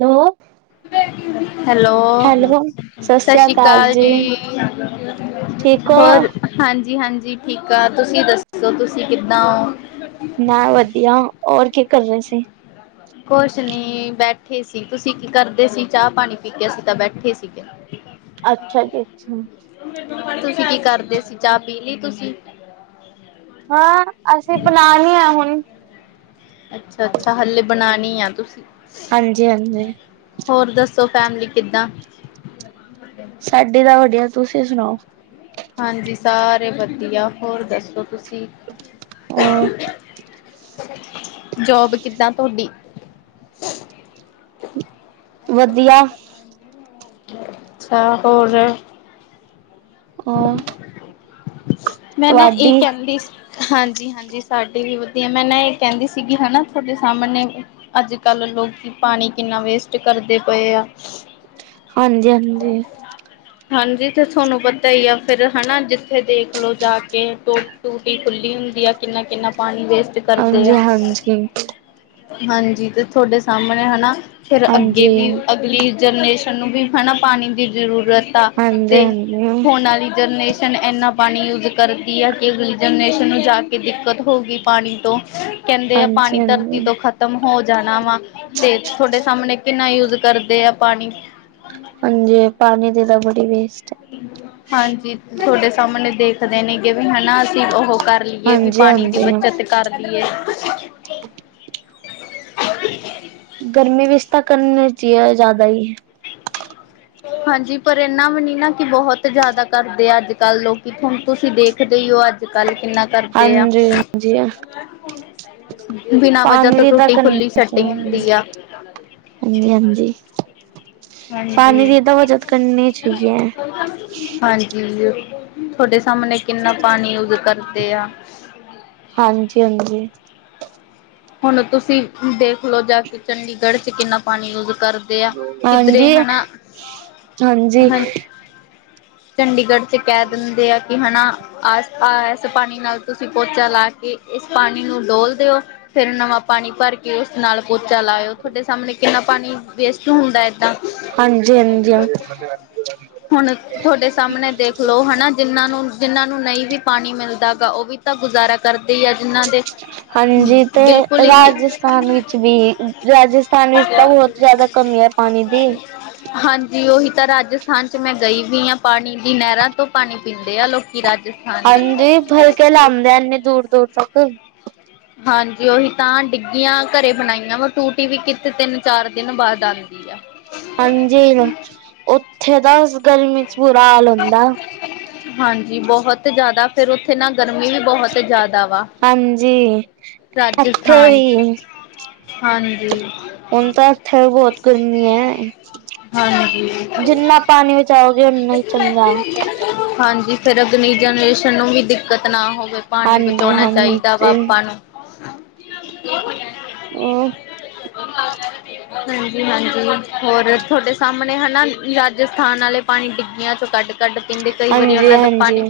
ਨੋ hello hello ਸਤਿ ਸ੍ਰੀ ਸਸ਼ੀ ਅਕਾਲ ਕਾਲ ਜੀ। ਠੀਕ ਹੋ? ਹੋਰ ਹਾਂਜੀ-ਹਾਂਜੀ ਠੀਕ ਆ ਤੁਸੀਂ ਦੱਸੋ ਤੁਸੀਂ ਕਿੱਦਾਂ ਓ? ਮ ਵਧੀਆ ਹੋਰ ਕੀ ਕਰ ਰਹੇ ਸੀ? ਕੁਛ ਨੀ ਬੈਠੇ ਸੀ ਤੁਸੀਂ ਕੀ ਕਰਦੇ ਸੀ ਚਾਹ ਪਾਣੀ ਪੀ ਕੇ ਅਸੀ ਤਾਂ ਬੈਠੇ ਸੀਗੇ। ਅੱਛਾ ਜੀ ਅੱਛਾ, [inaudible] ਤੁਸੀਂ ਕੀ ਕਾਰਦੇ ਸੀ ਚਾ ਪੀਲੀ ਤੁਸੀਂ? ਹਾਂ ਅਸੀਂ ਬਣਾਨੀ ਆ ਹੁਣ ਅੱਛਾ-ਅੱਛਾ ਹਲੇੇ ਬਣਾਣੀ ਆ ਤੁਸੀਂ ਹਾਂਜੀ-ਹਾਂਜੀ ਹੋਰ ਦੱਸੋ ਫੈਮਲੀ ਕਿੱਦਾਂ? ਸਾਡੀ ਤਾਂ ਵਧੀਆ ਤੁਸੀਂ ਸੁਣਾਓ? ਹਾਂਜੀ ਸਾਰੇ ਵਧੀਆ ਹੋਰ ਦੱਸੋ ਤੁਸੀਂ? ਔਰ [inaudible] ਜੋਬ ਕਿੱਦਾਂ ਤੋਡੀ? ਵਧੀਆ ਅੱਛਾ ਹੋਰ ਅ ਮੈਂ ਨਾ ਏ ਕਹਿੰਦੀ ਸੀ। ਹਾਂਜੀ-ਹਾਂਜੀਸਾਡੀ ਵੀ ਵਧੀਆ। ਮੈਂ ਨਾ ਏ ਕਹਿੰਦੀ ਸੀਗੀ ਹਨਾ ਤੁਹਾਡੇ ਸਾਹਮਣੇ ਅੱਜ ਕੱਲ੍ਹ ਲੋਕੀ ਪਾਣੀ ਕਿੰਨਾ ਵੇਸਟ ਕਰਦੇ ਪਏ ਆ। ਹਾਂਜੀ-ਹਾਂਜੀ ਹਾਂਜੀ ਤੇ ਥੋਨੂੰ ਪਤਾ ਈ ਆ ਫੇਰ ਹਨਾ ਜਿੱਥੇ ਦੇਖ ਲਓ ਜਾ ਕੇ ਟੋ ਟੂਟੀ ਖੁੱਲੀ ਹੁੰ ਦੀਆ ਕਿੰਨਾ- ਕਿੰਨਾ ਪਾਣੀ ਵੇਸਟ ਕਰਦੇ ਹਾਂਜੀ ਹਾਂਜੀ, ਆ। ਹਾਂਜੀ। ਹਾਂਜੀ ਤੇ ਥੋਡੇ ਸਾਹਮਣੇ ਹਨਾ ਫਿਰ ਅੱਗੇ ਹਾਂਜੀ ਵੀ ਹਾਂਜੀ, ਅਗਲੀ ਜਨਨੇਸ਼ਨ ਨੂੰ ਵੀ ਹਨਾ। ਪਾਣੀ ਦੀ ਜ਼ਰੂਰਤ ਆ। ਹਾਂਜੀ ਤੇ ਹੂੰਣ ਵਾਲੀ ਜਨਰੇਸ਼ਨ । ਏਨ ਏਨਾ, ਪਾਣੀ ਯੂਜ ਕਰਦੀ ਹੈ। ਕੇ ਅਗਲੀ ਜਨਨੇਸ਼ਨ, ਨੂੰ ਜਾ ਕੇ ਦਿੱਕਤ ਹਉ ਗੀ ਪਾਣੀ ਤੋਂ। ਕੇਂਦੇ ਆ। ਪਾਣੀ ਧਰਤੀ ਹਾਂਜੀ, ਤੋਂ ਖਤਮ ਹੋ ਜ ਜਾਣਾ ਵਾ। ਤੇ ਤੁਹਾਡੇ, ਸਾਮਣੇ ਕਿੰਨਾ ਯੂਜ ਕਰਦੇ ਆ ਪਾਣੀ। ਹਾਂਜੀ, ਪਾਣੀ ਦੀ ਤਾਂ, ਬੜੀ ਵੀ ਹਾਂਜੀ, ਤੁਹਡੇ ਸਾਹਮਣੇ ਦੇਖਦੇ ਨੇਗੇ ਵੀ, ਹਨਾ ਅਸੀਂ ਉਹ ਕਰ ਲੀਏ ਵੀ, ਹਾਂਜੀ ਪਾਣੀ ਦੀ ਹਾਂਜੀ, ਬੱਚਤ ਕਰ ਲੀਏ। [unintelligible] ਗਰਮੀ ਵਿੱਚ ਤਾਂ, ਕਰਨੀ ਚੀਏ ਜ਼ਿਆਦਾ ਈ ਹਾਂਜੀ, ਪਰ ਇਨਾ ਵੀ ਨੀ ਨਾ, ਕਿ ਬਹੁਤ ਜ਼ਿਆਦਾ ਕਰਦੇ ਆ ।ਅੱਜ ਕੱਲ ਲੋਕੀ ਕਿੱਥੋਂਣ ਤੁਸੀਂ ਦੇਖਦੇ ਏ, ਉਹ ਅੱਜ ਕੱਲ ਕਿੰਨਾ ਕਰਦੇ ਆ ਹਾਂਜੀ-ਹਾਂਜੀ ਆ। ਬਿਨਾਂ ਵਜ੍ਹਾ ਤੋਂ ਪੰਜਜੀ [unintelligible] ਟੁੱਟੀ ਖੁੱਲੀ ਸੈਟਿੰਗ ਹੁੰਦੀ ਆ ਹਾਂਜੀ-ਹਾਂਜੀ। ਪਾਣੀ ਹਾਂਜੀ ਦੀ ਤੇ ਬਚਤ ਕਰਨੀ ਚਾਹੀਏ। ਤੁਹਡੇ ਸਾਹਮਣੇ, ਕਿੰਨਾ ਪਾਣੀ, ਯੂਜ ਕਰਦੇ ਆ। ਹਾਂਜੀ ਹਾਂਜੀ ਹੁਣ, ਤੁਸੀਂ ਦੇਖਲੋ ਜਾ ਕੇ, ਚੰਡੀਗੜ ਚ, ਕਿੰਨਾ ਪਾਣੀ ਯੂਜ। ਕਰਦੇ ਆ। ਕਿਧਰੇ ਹਾਂਜੀ ਹਨਾ, ਹਾਂਜੀ। ਚੰਡੀਗੜ ਚ ਕਹਿ ਦਿੰਦੇ ਆ। ਕਿ ਹਨਾ ਆਸ ਪਾਸ, ਪਾਣੀ ਨਾਲ ਤੁਸੀਂ ਪੋਚਾ ਲਾ ਕੇ, ਇਸ ਪਾਣੀ ਨੂੰ ਡੋਲ ਦਿਓ। ਫੇਰ ਨਵਾਂ, ਪਾਣੀ ਭਰ ਕੇ ਉਸ ਨਾਲ ਪੋਚਾ ਲਾਇਓ। ਤੁਹਾਡੇ ਸਾਹਮਣੇ ਕਿੰਨਾ, ਪਾਣੀ ਵੇਸਟ ਹੁੰਦਾ। ਏਦਾਂ ਹਾਂਜੀ-ਹਾਂਜੀ, ਹਾਂਜੀ। ਹੁਣ, ਤੁਹਡੇ ਸਾਹਮਣੇ ਦੇਖਲੋ, ਹਨਾ, ਜਿਹਨਾਂ ਨੂੰ ਜਿਨਾਂ ਨੂੰ ਨਈ ਵੀ ਪਾਣੀ ਮਿਲਦਾ ਗਾ। ਉਹ ਵੀ ਤਾਂ ਗੁਜ਼ਾਰਾ ਕਰਦੇ ਈ ਆ। ਜਿਹਨਾਂ ਦੇ ਹਾਂਜੀ ਤੇ ਬਿਲਕੁਲ ਹੀ ਰਾਜਸਥਾਨ ਵਿੱਚ ਵੀ, ਰਾਜਸਥਾਨ ਵਿੱਚ ਤਾਂ ਬਹੁਤ ਜਿਆਦਾ ਕਮੀ ਐ, ਪਾਣੀ ਦੀ। ਹਾਂਜੀ, ਉਹੀ ਤਾਂ ਰਾਜਸਥਾਨ ਚ ਮੈਂ, ਗਈ ਵੀ ਆ। ਪਾਣੀ ਦੀ ਨਹਿਰਾਂ ਤੋਂ, ਪਾਣੀ ਪੀਂਦੇ ਆ ਲੋਕ ਹਾਂਜੀ, ਫਲਕੇ ਲਾਦੇਆਂ ਐਨੀ ਦੂਰ-ਦੂਰ ਤੱਕ। ਹਾਂਜੀ, ਉਹੀ ਤਾਂ ਡਿੱਗੀਆਂ ਘਰੇ ਬਣਾਈਆਂ ਵਾ। ਟੂਟੀ ਵੀ ਕਿੱਥੇ ਤਿੰਨ, ਚਾਰ ਦਿਨ ਬਾਅਦ ਆਂਦੀ ਆ। ਹਾਂਜੀ, ਉੱਥੇ ਤਾਂ ਗਰਮੀ ਚ, ਬੁਰਾ ਹਾਲ ਹੁੰਦਾ। ਹਾਂਜੀ ਬਹੁਤ ਜ਼ਿਆਦਾ ਫੇਰ, ਉੱਥੇ ਨਾ ਗਰਮੀ ਵੀ ਬਹੁਤ ਜ਼ਿਆਦਾ ਵਾ। ਹਾਂਜੀ, ਇਥੇ ਰਾਜਸਥਾਨ ਵੀ। ਹਾਂਜੀ। ਹੁਣ, ਤਾਂ ਇੱਥੇ ਵੀ, ਬਹੁਤ ਗਰਮੀ ਐ। ਹਾਂਜੀ, ਬਚਾਓਗੇ ਓਨਾ ਹੀ ਚੰਗਾ ਹਾਂਜੀ। ਫੇਰ, ਅਗਲੀ ਜਨਰੇਸ਼ਨ ਨੂੰ ਵੀ, ਦਿੱਕਤ ਨਾ ਹੋ ਫੇ, ਪਾਣੀ ਹਾਂਜੀ ਬਚਾਉਣਾ ਚਾਈਦਾ ਵਾ, ਹਾਂਜੀ। ਆਪਾਂ ਨੂੰ। ਹੂੰ। ਹਾਂਜੀ-ਹਾਂਜੀ, ਹੋਰ ਤੁਹਡੇ ਸਾਹਮਣੇ, ਹਨਾ। ਰਾਜਸਥਾਨ ਆਲੇ ਪਾਣੀ ਡਿੱਗੀਆਂ ਚੋਂ, ਕੱਢ-ਕੱਢ ਪੀਂਦੇ। ਕਈ ਵਾਰੀ ਹਾਂਜੀ ਉਹਨਾਂ ਦਾ ਹਾਂਜੀ ਪਾਣੀ।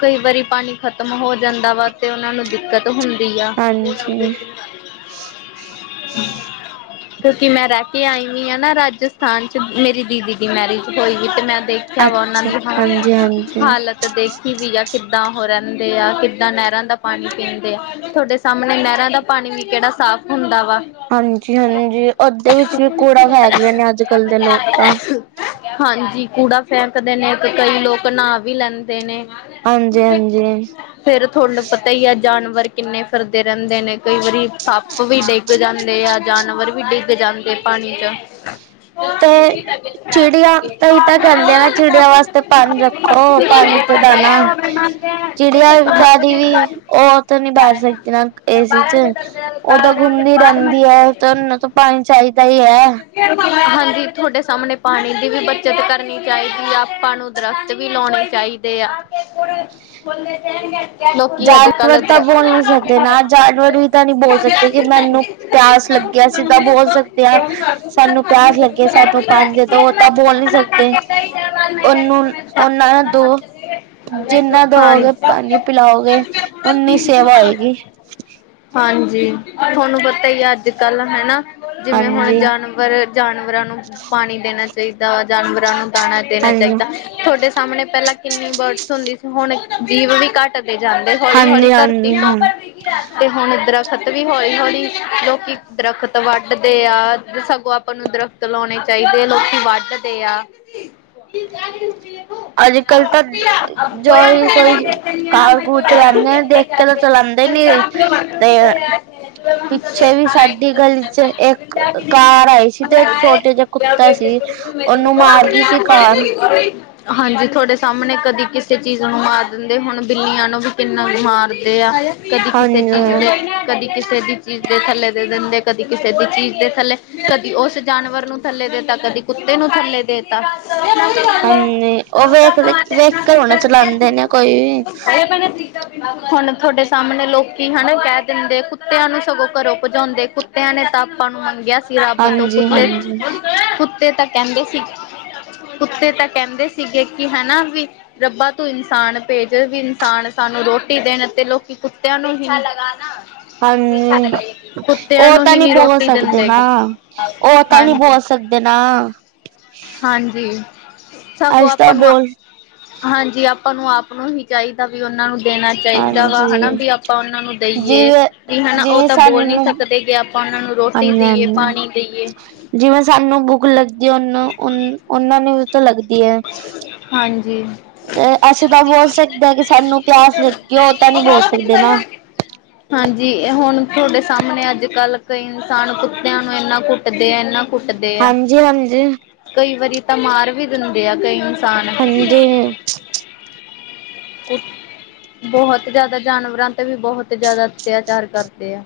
ਕਈ ਵਾਰੀ ਪਾਣੀ, ਖਤਮ ਹੋ ਜਾਂਦਾ ਵਾ। ਤੇ ਉਹਨਾਂ ਨੂੰ ਦਿੱਕਤ ਹੁਨ- ਦੀਆਂ। ਹਾਂਜੀ ਕਿਉਂਕਿ, ਮੈਂ ਰਹਿ ਕੇ ਆਈ ਵੀ ਆ ਨਾ, ਰਾਜਸਥਾਨ ਚ, ਮੇਰੀ ਦੀਦੀ ਦੀ ਮੈਰਿਜ ਹੋਈ। ਤੇ ਮੈਂ, ਦੇਖਿਆ ਵਾ ਉਹਨਾਂ ਅੱਛਾ ਦੀ ਹਾ ਹਾਂਜੀ ਹਾਂਜੀ। ਹਾਲਤ ਦੇਖੀ ਵੀ ਆ। ਕਿੱਦਾਂ ਔ ਰਹ ਦੇ ਆ, ਕਿੱਦਾਂ ਨਹਿਰਾਂ ਦਾ ਪਾਣੀ ਪੀਂਦੇ ਆ, ਤੁਹਾਡੇ ਸਾਹਮਣੇ ਨਹਿਰਾਂ ਦਾ ਪਾਣੀ ਵੀ, ਕਿਹੜਾ ਸਾਫ਼ ਹੁੰਦਾ ਵਾ। ਹਾਂਜੀ ਹਾਂਜੀ ਉਹਦੇ ਵਿੱਚ ਵੀ ਕੂੜਾ ਫੈਕਦੇ ਨੇ ਅੱਜ ਕੱਲ ਦੇ ਲੋਕ ਤਾਂ ਹਾਂਜੀ। ਕੂੜਾ ਫੇਕਦੇ ਨੇ, ਤੇ, ਕਈ ਲੋਕ ਨਾਅ ਵੀ ਲੈਂਦੇ ਨੇ। ਹਾਂਜੀ ਹਾਂਜੀ ਫੇਰ, ਥੋਹਨੂੰ ਪਤਾ ਈ ਐ, ਜਾਨਵਰ ਕਿੰਨੇ ਫਿਰਦੇ ਰਹਿੰਦੇ ਨੇ। ਕਈ ਵਾਰੀ ਸੱਪ ਵੀ ਡਿੱਗ ਜਾਂਦੇ ਆ। ਜਾਨਵਰ ਵੀ ਡਿੱਗ ਜਾਂਦੇ ਪਾਣੀ ਚ। ਤਾਂ ਈ ਤਾਂ ਕਹਿੰਦੇ ਐ। ਚਿੜੀਆਂ ਵਾਸਤੇ ਪਾਣੀ ਰੱਖੋ ਪਾਣੀ ਤੇ ਦਾਣਾ ਚੀ ਚੀੜੀਆਂ ਵਿਚਾਰੀ ਵੀ, ਉਹ ਉਥੇ ਨੀ ਬੈਠ ਸਕਦੀ ਨਾ ਏ ਸੀ ਚ, ਉਹ ਤਾਂ ਘੁੰਮਦੀ ਰ ਪੈਦੀ ਐ। ਤਾਂ ਇਹਨਾਂ ਤੋਂ ਪਾਣੀ ਚਾਹੀਦਾ ਈ ਐ। ਹਾਂਜੀ। ਤੁਹਾਡੇ ਸਾਹਮਣੇ ਪਾਣੀ ਦੀ ਵੀ ਬੱਚਤ ਕਰਨੀ ਚਾਹੀਦੀ ਆ। ਆਪਾਂ ਨੂੰ ਦਰਖਤ ਵੀ ਲਾਉਣੇ ਚਾਹੀਦੇ ਆ [inaudible] ਲੋਕੀ ਅੱਜ-ਕੱਲ ਜਾਨਵਰ ਤਾਂ ਦੱਰ ਬੋਲ ਨਹੀਂ ਸਕਦੇ ਨਾ ਜਾਨਵਰ ਵੀ ਤਾਂ ਨਹੀਂ ਬੋਲ ਸਕਦੇ ਕਿ ਮੈਨੂੰ ਪਿਆਸ ਲੱਗੀ ਅਸੀਂ ਤਾਂ ਬੋਲ ਸਕਦੇ ਹਾਂ ਸਾਨੂੰ ਪਿਆਸ ਲੱਗੇ ਸਾਨੂੰ ਪਾਣੀ ਦੇ ਦੋ ਉਹ ਤਾਂ ਬੋਲ ਨੀ [unintelligible] ਸਕਦੇ ਉਹਨੂੰ ਉਹਨਾਂ ਨੂੰ ਦੋ ਜਿੰਨਾ ਦੋਗੇ ਪਾਣੀ [unintelligible] ਪਿਲਾਓਗੇ, ਓਨੀ ਸੇਵਾ ਹਾਂਜੀ ਹੋਏਗੀ ਜ ਤੁਹਾਨੂੰ ਪਤਾ ਹੀ ਅੱਜ ਕੱਲ ਹਨਾ। ਜਿਵੇਂ ਹੁਣ ਹਾਂਜੀ ਜਾਨਵਰ ਜਾਨਵਰਾਂ ਪਾਣੀ ਦੇਣਾ ਚਾਹੀਦਾ। ਜਾਨਵਰਾਂ ਨੂੰ ਦਾਣਾ ਦੇਣਾ ਹਾਂਜੀ ਚਾਹੀਦਾ ਤੁਹਾਡੇ ਸਾਹਮਣੇ ਪਹਿਲਾਂ ਪਹਿਲਾਂ ਕਿੰਨੀ ਬਰਡਸ ਹੁੰਦੀ ਸੀ। ਹੁਣ ਜੀਵ ਵੀ ਘੱਟ ਤੇ ਜਾਂਨਵਰ ਹੌਲੀ-ਹੌਲੀ ਹਾਂਜੀ ਧਰਤੀ ਹਾਂਜੀ ਤੋ, ਹਾਂ ਤੇ ਹੁਣ ਦਰੱਖਤ ਖਤ ਵੀ ਹੌਲੀ-ਹੌਲੀ ਲੋਕੀ ਦਰੱਖਤ ਵੱਢਦੇ ਆ। ਸਗੋਂ ਆਪਾਂ ਨੂੰ ਦਰੱਖਤ ਲਾਉਣੇ ਚਾਹੀਦੇ ਲੋਕੀ ਵੱਢਦੇ ਆ [unintelligible] ਅੱਜ ਕੱਲ ਤਾਂ ਜੋ ਕੋਈ ਕਾਰ ਕੂਰ ਚਲਾਉਂਦੇ ਨੇ ਦੇਖ ਕੇ ਤਾਂ [unintelligible] [inaudible] ਚਲਾਉਂਦੇ ਨੀ ਤੇ ਪਿੱਛੇ ਵੀ ਸਾਡੀ ਗਲੀ ਚ ਇੱਕ ਕਾਰ ਆਈ ਸੀ ਤੇ ਇੱਕ ਛੋਟੇ ਜਿਹੇ ਕੁੱਤਾ ਸੀ ਉਹਨੂੰ ਮਾਰ ਗਈ ਸੀ ਕਾਰ ਹਾਂਜੀ। ਤੁਹਾਡੇ ਸਾਹਮਣੇ ਕਦੀ ਕਿਸੇ ਚੀਜ਼ ਨੂੰ ਮਾਰ ਦਿੰਦੇ, ਹੁਣ ਬਿੱਲੀਆਂ ਨੂੰ ਵੀ ਕਿੰਨਾ ਕੁ ਮਾਰਦੇ ਆ ਕਦੀ ਕਿਸੇ ਚੀਜ਼ ਹਾਂਜੀ ਦਾ ਕਦੀ ਕਿਸੇ ਕਿਸੇ ਦੀ ਚੀਜ਼ ਦੇ ਥੱਲੇ ਦੇ ਦਿੰਦੇ, ਕਦੀ ਕਿਸੇ ਦੀ ਚੀਜ਼ ਦੇ ਥੱਲੇ, ਕਦੀ ਉਸ ਜਾਨਵਰ ਨੂੰ ਥੱਲੇ ਦੇਤਾ। ਕਦੀ ਕੁੱਤੇ ਨੂੰ ਥੱਲੇ ਦੇਤਾ [inaudible] ਹਾਂਜੀ। ਉਹ ਵੇਖਦੇ ਵੇਖ ਕੇ ਹੁਣਾ ਚਲਾਉਂਦੇ ਨੇ ਕੋਈ ਵੀ ਹੁਣ ਤੁਹਾਡੇ ਸਾਹਮਣੇ ਲੋਕੀ ਹਨਾ ਕਹਿ ਦਿੰਦੇ। ਕੁੱਤਿਆਂ ਨੂੰ ਸਗੋਂ ਘਰੋਂ ਭਜਾਉਂਦੇ ਕੁੱਤਿਆਂ ਨੂੰ ਨੇ ਤਪਾ ਨੂੰ ਮੰਗਿਆ ਸੀ ਰੱਬ ਤੋਂ ਹਾਂਜੀ ਹਾਂਜੀ ਕੁੱਤੇ-ਕੁੱਤੇ ਤਾਂ ਕਹਿੰਦੇ ਸੀ ਕੁਤੇ ਤਾਂ ਕਹਿੰਦੇ ਸੀਗੇ। ਕਿ ਹਨਾ, ਵੀ ਰੱਬਾ ਤੂੰ ਇਨਸਾਨ ਭੇਜ ਵੀ ਇਨਸਾਨ ਸਾਨੂੰ ਨੂੰ ਰੋਟੀ ਦੇਣ ਤੇ ਲੋਕੀ ਕੁੱਤਿਆਂ ਨੂੰ ਹੀ ਹਾਂਜੀ। ਕੁੱਤਿਆਂ ਉਹ ਨੂੰ ਤਾਂ ਹੀ ਨਹੀਂ ਨੀ ਬੋਲ ਰੋਟੀ ਸਕਦੇ ਦਿੰਦੇ ਨਾ, ਗੇ। ਉਹ ਤਾਂ ਨਹੀਂ ਹਾਂਜੀ, ਬੋਲ ਸਕਦੇ ਨਾ ਹਾਂਜੀ ਸਗੋਂ ਅਸੀਂ ਤਾਂ ਆਪਾਂ ਨੂੰ! ਬੋਲ ਹਾਂਜੀ ਆਪਾਂ ਨੂੰ ਆਪ ਨੂੰ ਹੀ ਚਾਹੀਦਾ ਵੀ ਉਹਨਾਂ ਨੂੰ ਦੇਣਾ ਚਾਹੀਦਾ ਵਾ ਹਨਾ। ਹਾਂਜੀ ਵੀ ਆਪਾਂ ਉਹਨਾਂ ਨੂੰ ਦੇਈਏ। ਜਿਵੇਂ ਕੀ ਹਨਾ ਉਹ ਤਾਂ ਬੋਲ ਨੀ ਸਕਦੇ ਕੇ ਆਪਾਂ ਉਹਨਾਂ ਨੂੰ ਰੋਟੀ ਦੇਈਏ ਆਨੀ-ਆਨੀ, ਪਾਣੀ ਦੇਈਏ ਜਿਵੇਂ ਸਾਨੂੰ ਬੁੱਕ ਮੁੱਖ ਲੱਗਦੀ। ਉਹਨ-ਉਹਨਾਂ ਨੂੰ ਵੀ ਤਾਂ ਲੱਗਦੀ ਐ ਹਾਂਜੀ। ਤੇ, ਅਸੀਂ ਤਾਂ ਬੋਲ ਸਕਦੇ ਹਾਂ। ਕਿ ਸਾਨੂੰ ਪਿਆਸ ਲੱਗੀ। ਉਹ ਤਾਂ ਨਹੀ ਬੋਲ ਸਕਦੇ ਨਾ [unintelligible] ਜੀ। ਹੁਣ ਤੁਹਾਡੇ ਸਾਹਮਣੇ ਅੱਜ ਕੱਲ੍ਹ ਕਈ ਇਨਸਾਨ ਕੁੱਤਿਆਂ ਨੂੰ ਇੰਨਾ ਕੁਟਦੇ ਆ ਇੰਨਾਂ ਕੁੱਟਦੇ ਆ ਜੀ ਵਾ ਜੀ। ਕਈ ਵਾਰੀ ਤਾਂ ਮਾਰ ਵੀ ਦਿੰਦੇ ਆ। ਕਈ ਇਨਸਾਨ ਹੂੰ ਕੁਠ ਬਹੁਤ ਜਿਆਦਾ ਜਾਨਵਰਾਂ ਤੇ ਵੀ, ਬਹੁਤ ਜਿਆਦਾ ਅਤਿਆਚਾਰ ਕਰਦੇ ਆ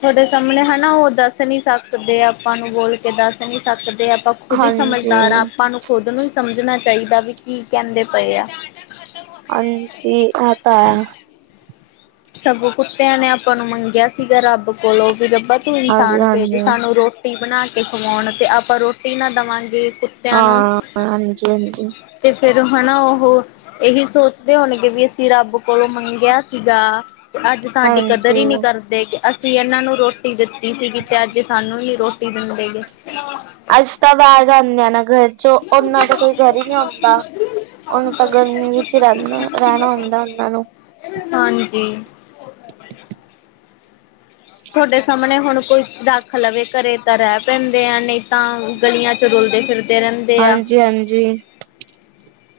ਤੁਹਾਡੇ ਸਾਹਮਣੇ ਹਨਾ। ਉਹ ਦੱਸ ਨੀ ਸਕਦੇ ਆਪਾਂ ਨੂੰ ਬੋਲ ਕੇ ਦੱਸ ਨੀ ਸਕਦੇ ਆਪਾਂ ਖੁਦ ਹੀ ਸਮਝਦਾਰ ਹਾਂ। ਹਾਂਜੀ-ਹਾਂਜੀ ਆਪਾਂ ਨੂੰ ਖੁਦ ਨੂੰ ਹੀ ਸਮਝਣਾ ਚਾਹੀਦਾ ਕੀ ਕਹਿੰਦੇ ਪੈ ਐ ਹਨ ਜੀ। ਐ ਤਾਂ ਹੈ। ਸਗੋਂ, ਕੁੱਤਿਆਂ ਨੇ ਆਪਾਂ ਨੂੰ ਮੰਗਿਆ ਸੀਗਾ ਰੱਬ ਕੋਲੋਂ ਕੀ ਰੱਬਾ ਤੂੰ ਇਨਸਾਨ ਭੇਜ ਹਾਂਜੀ-ਹਾਂਜੀ ਸਾਨੂੰ ਰੋਟੀ ਬਣਾ ਕੇ ਖਵਾਉਣ। ਤੇ ਆਪਾਂ ਰੋਟੀ ਨਾ ਦੇਵਾਂਗੇ ਹਾਂ ਕੁੱਤਿਆਂ ਨੂੰ ਹਾਂਜੀ-ਹਾਂਜੀ ਹਾਂਜੀ ਤੇ ਫੇਰ ਹਨਾ ।ਉਹ ਇਹੀ ਸੋਚਦੇ ਹੋਣਗੇ, ਵੀ ਅਸੀਂ ਰੱਬ ਕੋਲੋਂ ਮੰਗਿਆ ਸੀਗਾ ਅੱਜ ਸਾਡੀ ਕਦਰ ਹਾਂਜੀ ਹੀ ਨਹੀਂ ਕਰਦੇ। ਅਸੀਂ ਇਹਨਾਂ ਨੂੰ ਰੋਟੀ ਦਿੱਤੀ ਸੀਗੀ ਤੇ ਅੱਜ ਸਾਨੂੰ ਨੀ ਰੋਟੀ ਦਿੰਦੇ। ਗੇ ਅੱਜ ਤਾਂ ਬਾਹਰ ਜਾਂਦੇ [unintelligible] ਆ ਨਾ ਰ ਚ ਉਹਨਾਂ ਦਾ ਕੋਈ ਘਰ ਹੀ ਨੀ ਹੁੰਦਾ। ਉਹਨੂੰ ਤਾਂ ਗਰਮੀ ਵਿੱਚ ਹੀ ਰਹਿਣਾ ਰਹਿਣਾ ਹੁੰਦਾ। ਕਦਾ [unintelligible] ਉਹਨਾਂ ਨੂੰ ਹਾਂਜੀ। ਤੁਹਾਡੇ ਸਾਹਮਣੇ ਹੁਣ ਕੋਈ ਰੱਖ ਲਵੇ ਘਰੇ ਤਾਂ ਰਹਿ ਪੈਂਦੇ ਆ, ਨਹੀਂ ਤਾਂ ਗਲੀਆਂ ਚ ਰੁਲਦੇ ਫਿਰਦੇ ਰਹਿੰਦੇ ਆ। ਹਾਂਜੀ- ਹਾਂਜੀ।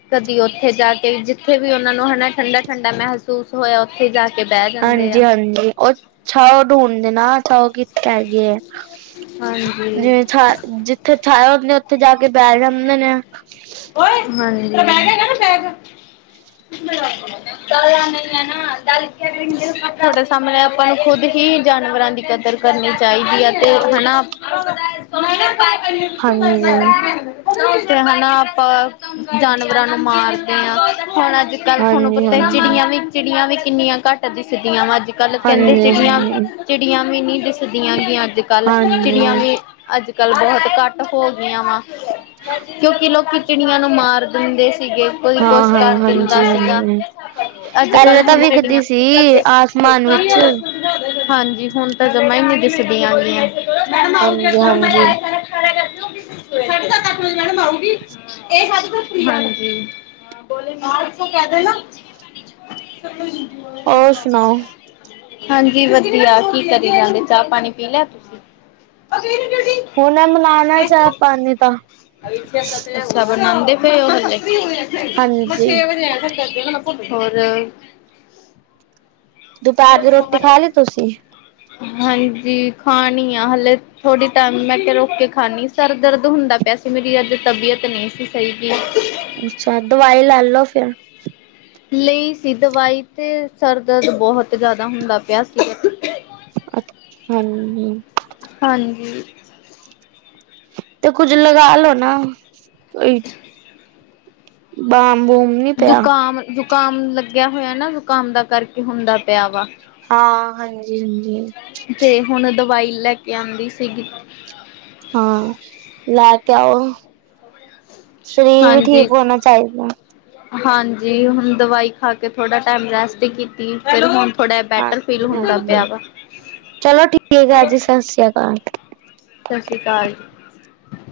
ਕਦੀ ਉੱਥੇ ਜਾ ਕੇ ਜਿੱਥੇ ਵੀ ਉਹਨਾਂ ਨੂੰ ਹਨਾ ਠੰਡਾ- ਠੰਡਾ ਮਹਿਸੂਸ ਹੋਇਆ। ਉੱਥੇ ਜਾ ਕੇ ਬਹਿ ਜਾਂਦੇ ਹਾਂਜੀ- ਆ। ਹਾਂਜੀ ਉਹ ਓ ਢੂੰਣ ਦੇ ਨਾ ਓ ਕਿ ਹੈਗੇ ਹੈ। ਹਾਂਜੀ, ਹਾਂਜੀ। ਜਿਵੇਂ ਛਾ ਜਿੱਥੇ ਛਾਇਆ [unintelligible] ਆਪਣੇ ਉੱਥੇ ਜਾ ਕੇ ਬੈਠ ਜਾਂਦੇ ਨੇ। ਬੈਗ ਹੈਗਾ ਨਾ ਬੈਗ। ਦਾਲਆ ਨਹੀ ਹੈ ਵੀ ਦਾਲ ਤੁਹਾਡੇ ਸਾਮਣੇ ਆਪਾਂ ਖੁਦ ਜਾਨਵਰਾਂ ਦੀ ਕਦਰ ਕਰਨੀ ਚਾਹੀਦੀ ਹੈ। ਅਤੇ ਹੈਨਾ ਹਾਂਜੀ ਤੇ ਹਨਾ ਆਪਾਂ ਜਾਨਵਰ ਰਾਂ ਨੂੰ ਮਾਰਦੇ ਹਾਂ। ਹੁਣ ਅੱਜ ਕੱਲ੍ਹ ਤੁਹਾਨੂੰ ਹਾਂਜੀ ਪਤਾ ਹਾਂਜੀ। ਚਿੜੀਆਂ ਵੀ ਚਿੜੀਆਂ ਵੀ ਕਿੰਨੀਆਂ ਘੱਟ ਦਿਸਦੀਆਂ ਵਾ ਅੱਜ ਕੱਲ੍ਹ ਕਹਿੰਦੇ ਚਿੜੀਆਂ- ਹਾਂਜੀ ਚਿੜੀਆਂ ਨਹੀਂ ਦਿਸਦੀਆਂ ਗੀ ਅੱਜ ਕੱਲ ਜਿਹੜੀਆਂ ਹਾਂਜੀ ਵੀ ਅੱਜ ਕਲ ਬਹੁਤ ਘੱਟ ਹੋ ਗਈਆਂ ਵਾ। ਕਿਉਂਕਿ ਲੋਕ ਚਿੜੀਆਂ ਨੂੰ ਮਾਰ ਦਿੰਦੇ। ਸੀਗੇ ।ਕੋਈ ਹਾਂ ਕੁਛ ਹਾਂ ਕਰ ਦਿੰਦਾ ਹਾਂਜੀ ਸੀਗਾ। ਹਾਂਜੀ। ਅੱਜ ਕੱਲ ਪਹਿਲੇ ਤਾਂ ਹੁਣ ਵਿਖਦੀ ਚਿੜੀਆਂ ਸੀ ਆਸਮਾਨ ਵਿੱਚ ਹਾਂਜੀ। ਹੁਣ ਤਾਂ ਜਮਾਂ ਹੀ ਦਿਸਦੀ ਅ ਗਈ। ਸਾਢੇ ਸੱਤ, ਅੱਠ ਹਾਂਜੀ ਹਾਂਜੀ। ਵਜੇ ਮੈਡਮ ਆਉਗੀ। ਇਹ ਹੱਲ [unintelligible] ਵਦ ਗ ਬੋ ਕਹਿ ਦੇਣਾ [unintelligible] ਹੋਰ ਸੁਣਾਓ ਹਾਂਜੀ। ਵਧੀਆ ਕੀ ਕਰੀ ਜਾਂਦੇ। ਚਾਹ- ਪਾਣੀ ਪੀ ਲਿਆ ਤੁਸੀਂ। ਹੁਣ ਮਨਾਉਣਾ ਚਾਹ -ਪਾਣੀ ਤਾਂ। ਬਨਾਉਂਦੇ ਪਏ ਉਹ ਹਜੇ ਵੀ। ਹਾਂਜੀ। ਛੇ ਵਜੇ ਹੋਰ ਦੁਪਹਿਰ ਦੀ ਰੋਟੀ ਖਾ ਲੀ ਤੁਸੀਂ। ਹਾਂਜੀ। ਖਾਣੀ ਆ ਹਲੇ ਥੋੜ੍ਹੀ ਟਾਈਮ ਮੈਂ ਕਿਹਾ- ਰੋਕ ਕੇ ਖਾਣੀ ਸਰ ਦਰਦ ਹੁੰਦਾ ਪਿਆ। ਵੈਸੇ ਮੇਰੀ ਅੱਜ ਤਬੀਅਤ ਨਹੀਂ ਸੀ ਸਹੀ ਗੀ। ਅੱਛਾ ਦਵਾਈ ਲੈ ਲੋਓ ਫੇਰ। ਲਈ ਸੀ ਦਵਾਈ ਤੇ ਸਰ ਦਰਦ ਬਹੁਤ ਜ਼ਿਆਦਾ ਹੁੰਦਾ ਪਿਆ ਸੀ। ਹਾਂਜੀ ਹਾਂਜੀ। ਤੇ ਕੁੱਝ ਲਗਾ ਲੋੋ ਨਾ ।ਕੋਈ ਬਾਹ ਜ਼ੁਕਾਮ- ਜ਼ੁਕਾਮ ਲੱਗਿਆ ਹੋਇਆ ਨਾ। ਜ਼ੁਕਾਮ ਦਾ ਕਰਕੇ ਹੁੰਦਾ ਪਿਆ ਵਾ। ਹਾਂ ਹਾਂਜੀ ਹਾਂਜੀ ਤੇ ਹੁਣ ਦਵਾਈ ਲੈ ਕੇ ਆਉਂਦੀ ਸੀਗੀ। ਹਾਂ। ਲੈ ਕੇ ਆਓ। ਸਰੀਰ ਵੀ ਹਾਂਜੀ ਠੀਕ ਹੋਣਾ ਚਾਹੀਦਾ। ਹਾਂਜੀ। ਹੁਣ ਦਵਾਈ ਖਾ ਕੇ ਥੋੜਾ ਟਾਈਮ ਰੈਸਟ ਕੀਤੀ। ਫੇਰ ਹੁਣ ਥੋੜ੍ਹਾ ਬੈਟਰ ਫੀਲ ਹਾਂਜੀ ਹੋਣ ਲੱਗ ਪਿਆ ਹਾਂਜੀ ਵਾ। ਚਲੋ ਠੀਕ ਆ ਜੀ, ਸਤਿ ਸ੍ਰੀ ਅਕਾਲ। ਸਤਿ ਸ੍ਰੀ ਅਕਾਲ ।